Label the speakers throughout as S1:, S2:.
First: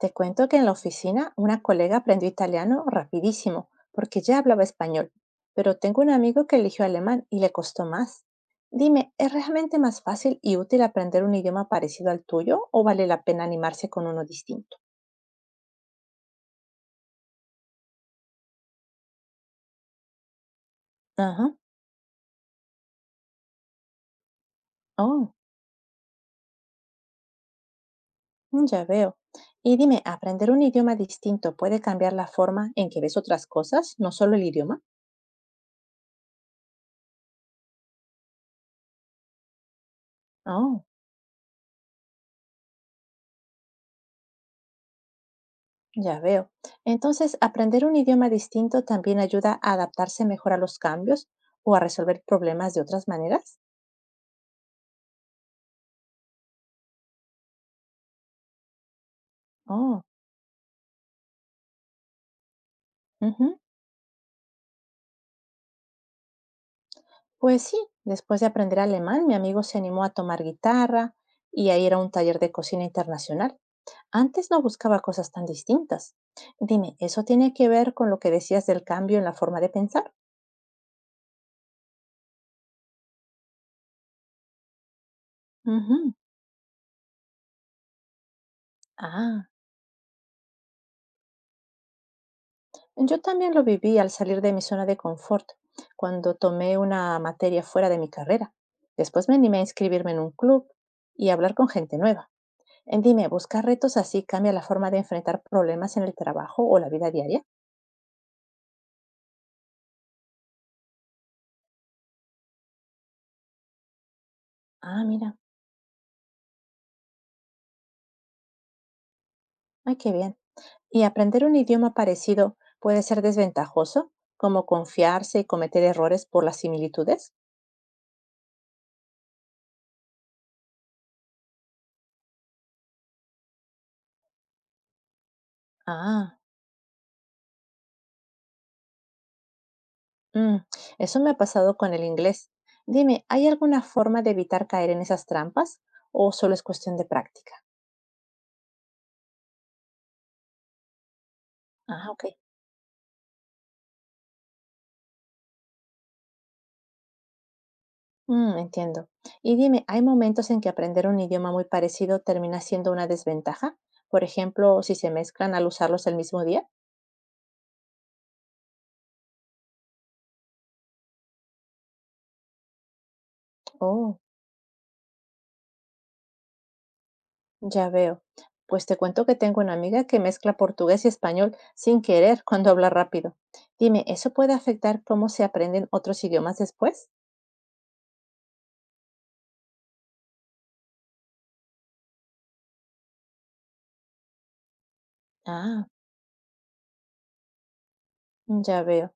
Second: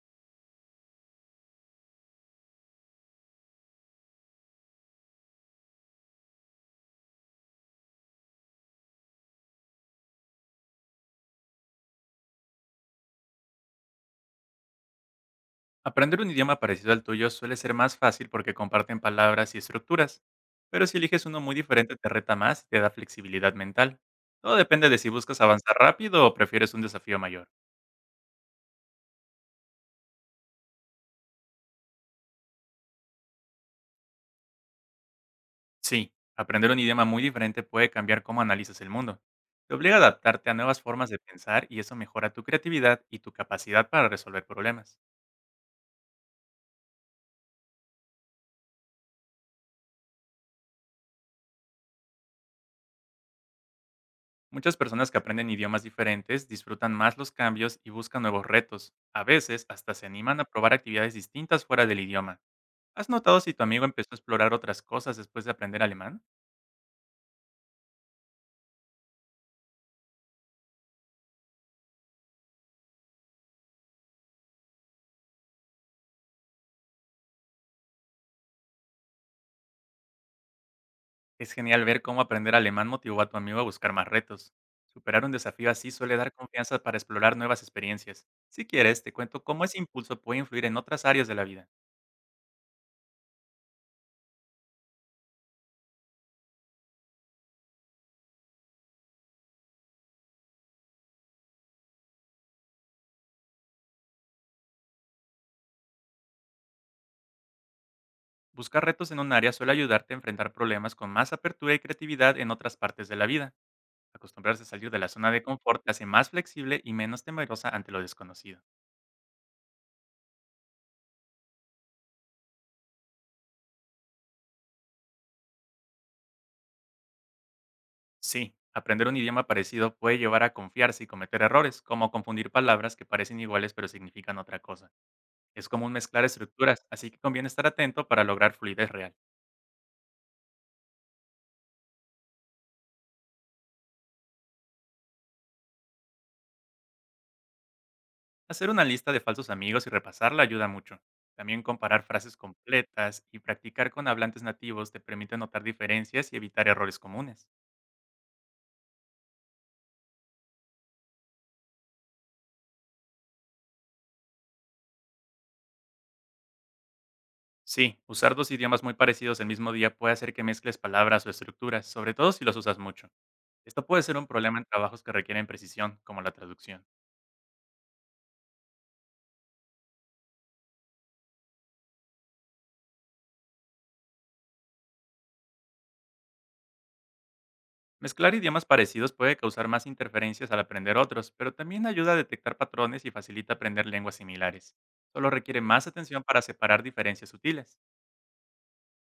S1: Te cuento que en la oficina una colega aprendió italiano rapidísimo, porque ya hablaba español, pero tengo un amigo que eligió alemán y le costó más. Dime, ¿es realmente más fácil y útil aprender un idioma parecido al tuyo o vale la pena animarse con uno distinto?
S2: Aprender un idioma parecido al tuyo suele ser más fácil porque comparten palabras y estructuras, pero si eliges uno
S1: Ajá.
S2: muy diferente te reta más y te da flexibilidad mental. Todo depende de si
S1: Oh,
S2: buscas avanzar rápido o prefieres un desafío mayor.
S1: ya veo. Y dime, ¿aprender un idioma distinto puede cambiar la forma en que ves otras cosas, no solo el idioma?
S2: Sí, aprender un idioma muy diferente puede cambiar cómo analizas el mundo. Te obliga a adaptarte a nuevas
S1: Oh.
S2: formas de pensar y eso mejora tu creatividad y tu capacidad para resolver problemas.
S1: Ya veo. Entonces, ¿aprender un idioma distinto también ayuda a adaptarse mejor a los cambios o a resolver problemas de otras maneras?
S2: Muchas personas que aprenden idiomas diferentes disfrutan más los cambios y buscan nuevos retos. A veces hasta
S1: Oh,
S2: se animan a probar actividades distintas fuera del idioma. ¿Has notado si
S1: ujú.
S2: tu amigo empezó a explorar otras cosas después de aprender alemán?
S1: Pues sí, después de aprender alemán, mi amigo se animó a tomar guitarra y a ir a un taller de cocina internacional. Antes no buscaba cosas tan distintas. Dime, ¿eso tiene que ver con lo que decías del cambio en la forma de pensar?
S2: Es genial ver cómo aprender alemán motivó a tu amigo a buscar más retos. Superar un desafío así
S1: Ujú.
S2: suele dar confianza para explorar nuevas experiencias. Si quieres, te cuento
S1: Ah,
S2: cómo ese impulso puede influir en otras áreas de la vida.
S1: yo también lo viví al salir de mi zona de confort, cuando tomé una materia fuera de mi carrera. Después me animé a inscribirme en un club y hablar con gente nueva. Dime, ¿buscar retos así cambia la forma de enfrentar problemas en el trabajo o la vida diaria?
S2: Buscar retos en un área suele ayudarte a enfrentar problemas con más apertura y creatividad en otras partes de la vida. Acostumbrarse a salir de
S1: Ah,
S2: la zona
S1: mira,
S2: de confort te hace más flexible y menos temerosa ante lo desconocido.
S1: ay, qué bien. ¿Y aprender un idioma parecido puede ser desventajoso, como confiarse y cometer errores por las similitudes?
S2: Sí, aprender un idioma parecido puede llevar a confiarse y cometer errores, como confundir palabras que parecen iguales pero significan otra cosa. Es común mezclar
S1: Ah,
S2: estructuras, así que conviene estar atento para lograr fluidez real.
S1: mm, eso me ha pasado con el inglés. Dime, ¿hay alguna forma de evitar caer en esas trampas o solo es cuestión de práctica?
S2: Hacer una lista de falsos amigos y repasarla ayuda mucho. También comparar
S1: Ah, ok.
S2: frases completas y practicar con hablantes nativos te permite notar diferencias y evitar errores comunes.
S1: Mm, entiendo. Y dime, ¿hay momentos en que aprender un idioma muy parecido termina siendo una desventaja? Por ejemplo, si se mezclan al usarlos el mismo día.
S2: Sí, usar dos idiomas muy parecidos el mismo día puede hacer que mezcles palabras o estructuras, sobre todo si los usas mucho. Esto puede ser
S1: Oh,
S2: un problema en trabajos que requieren precisión, como la traducción.
S1: ya veo. Pues te cuento que tengo una amiga que mezcla portugués y español sin querer cuando habla rápido. Dime, ¿eso puede afectar cómo se aprenden otros idiomas después?
S2: Mezclar idiomas parecidos puede causar más interferencias al aprender otros, pero también ayuda a detectar patrones y facilita aprender lenguas similares. Solo requiere más
S1: Ah,
S2: atención para separar diferencias sutiles.
S1: ya veo.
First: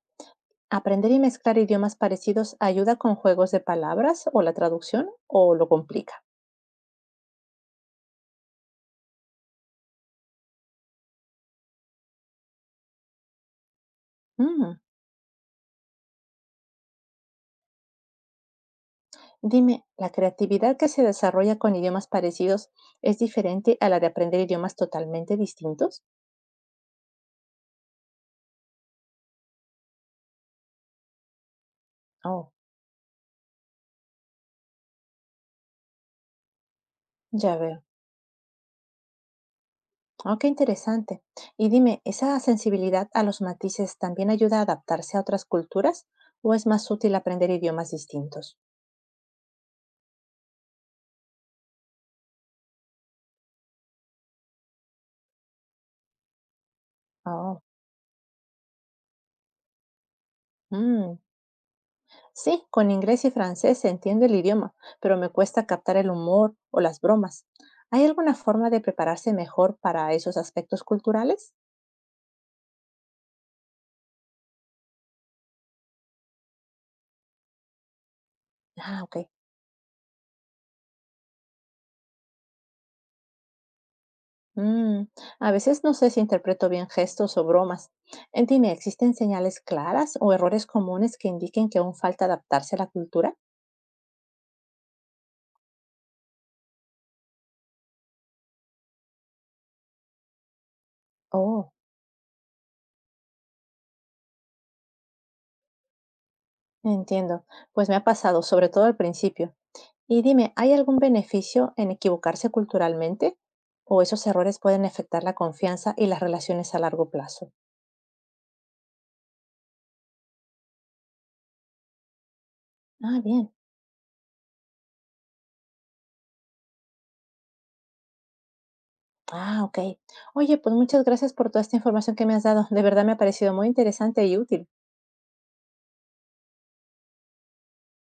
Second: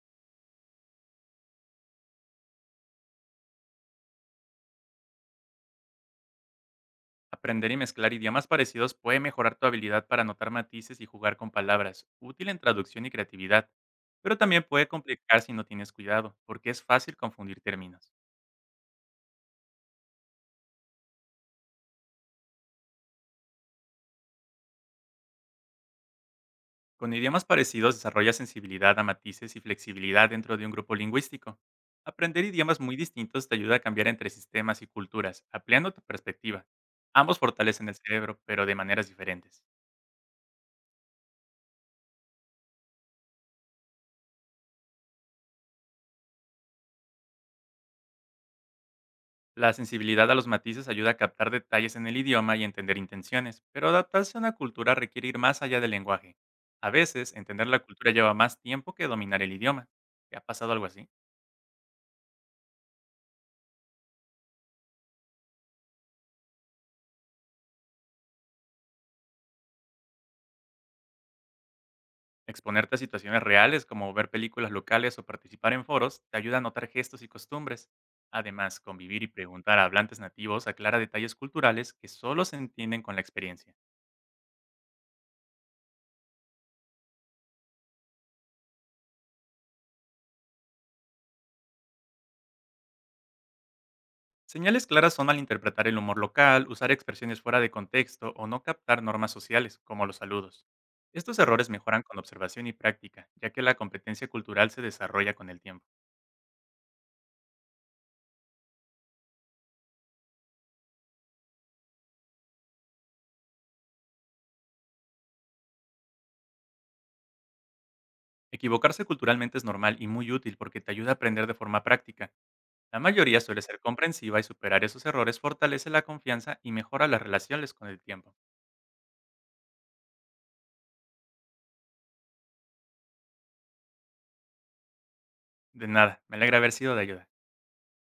S1: ¿Aprender y mezclar idiomas parecidos ayuda con juegos de palabras o la traducción o lo complica?
S2: Aprender y mezclar idiomas parecidos puede mejorar tu habilidad para notar matices y jugar con palabras, útil en traducción y creatividad, pero también
S1: Mm.
S2: puede complicar si no tienes cuidado, porque es fácil confundir términos.
S1: Dime, ¿la creatividad que se desarrolla con idiomas parecidos es diferente a la de aprender idiomas totalmente distintos?
S2: Con idiomas parecidos desarrolla sensibilidad a matices y flexibilidad dentro de un grupo lingüístico. Aprender
S1: Oh,
S2: idiomas muy distintos te ayuda a cambiar entre sistemas y culturas, ampliando tu perspectiva. Ambos
S1: ya veo.
S2: fortalecen el cerebro, pero de maneras diferentes.
S1: Oh, qué interesante. Y dime, ¿esa sensibilidad a los matices también ayuda a adaptarse a otras culturas o es más útil aprender idiomas distintos?
S2: La sensibilidad a los matices ayuda a captar detalles en el idioma y entender intenciones, pero adaptarse a una cultura requiere ir más allá del lenguaje. A veces,
S1: Oh,
S2: entender la cultura lleva más tiempo que dominar el idioma. ¿Te ha pasado algo así?
S1: mm. Sí, con inglés y francés se entiende el idioma, pero me cuesta captar el humor o las bromas. ¿Hay alguna forma de prepararse mejor para esos aspectos culturales?
S2: Exponerte a situaciones reales como ver películas locales o participar en foros te ayuda a notar gestos y costumbres. Además,
S1: Ah, ok.
S2: convivir y preguntar a hablantes nativos aclara detalles culturales que solo se entienden con la experiencia.
S1: Mm, a veces no sé si interpreto bien gestos o bromas. Dime, ¿existen señales claras o errores comunes que indiquen que aún falta adaptarse a la cultura?
S2: Señales claras son malinterpretar el humor local, usar expresiones fuera de contexto o no captar normas sociales, como los saludos. Estos errores
S1: Oh,
S2: mejoran con observación y práctica, ya que la competencia cultural se desarrolla con el tiempo.
S1: entiendo. Pues me ha pasado, sobre todo al principio. Y dime, ¿hay algún beneficio en equivocarse culturalmente? ¿O esos errores pueden afectar la confianza y las relaciones a largo plazo?
S2: Equivocarse culturalmente es normal y muy útil porque te ayuda a aprender de forma práctica. La
S1: Ah,
S2: mayoría
S1: bien.
S2: suele ser comprensiva y superar esos errores fortalece la confianza y mejora las relaciones con el tiempo.
S1: Ah, ok. Oye, pues muchas gracias por toda esta información que me has dado. De verdad me ha parecido muy interesante y útil.
S2: De nada, me alegra haber sido de ayuda.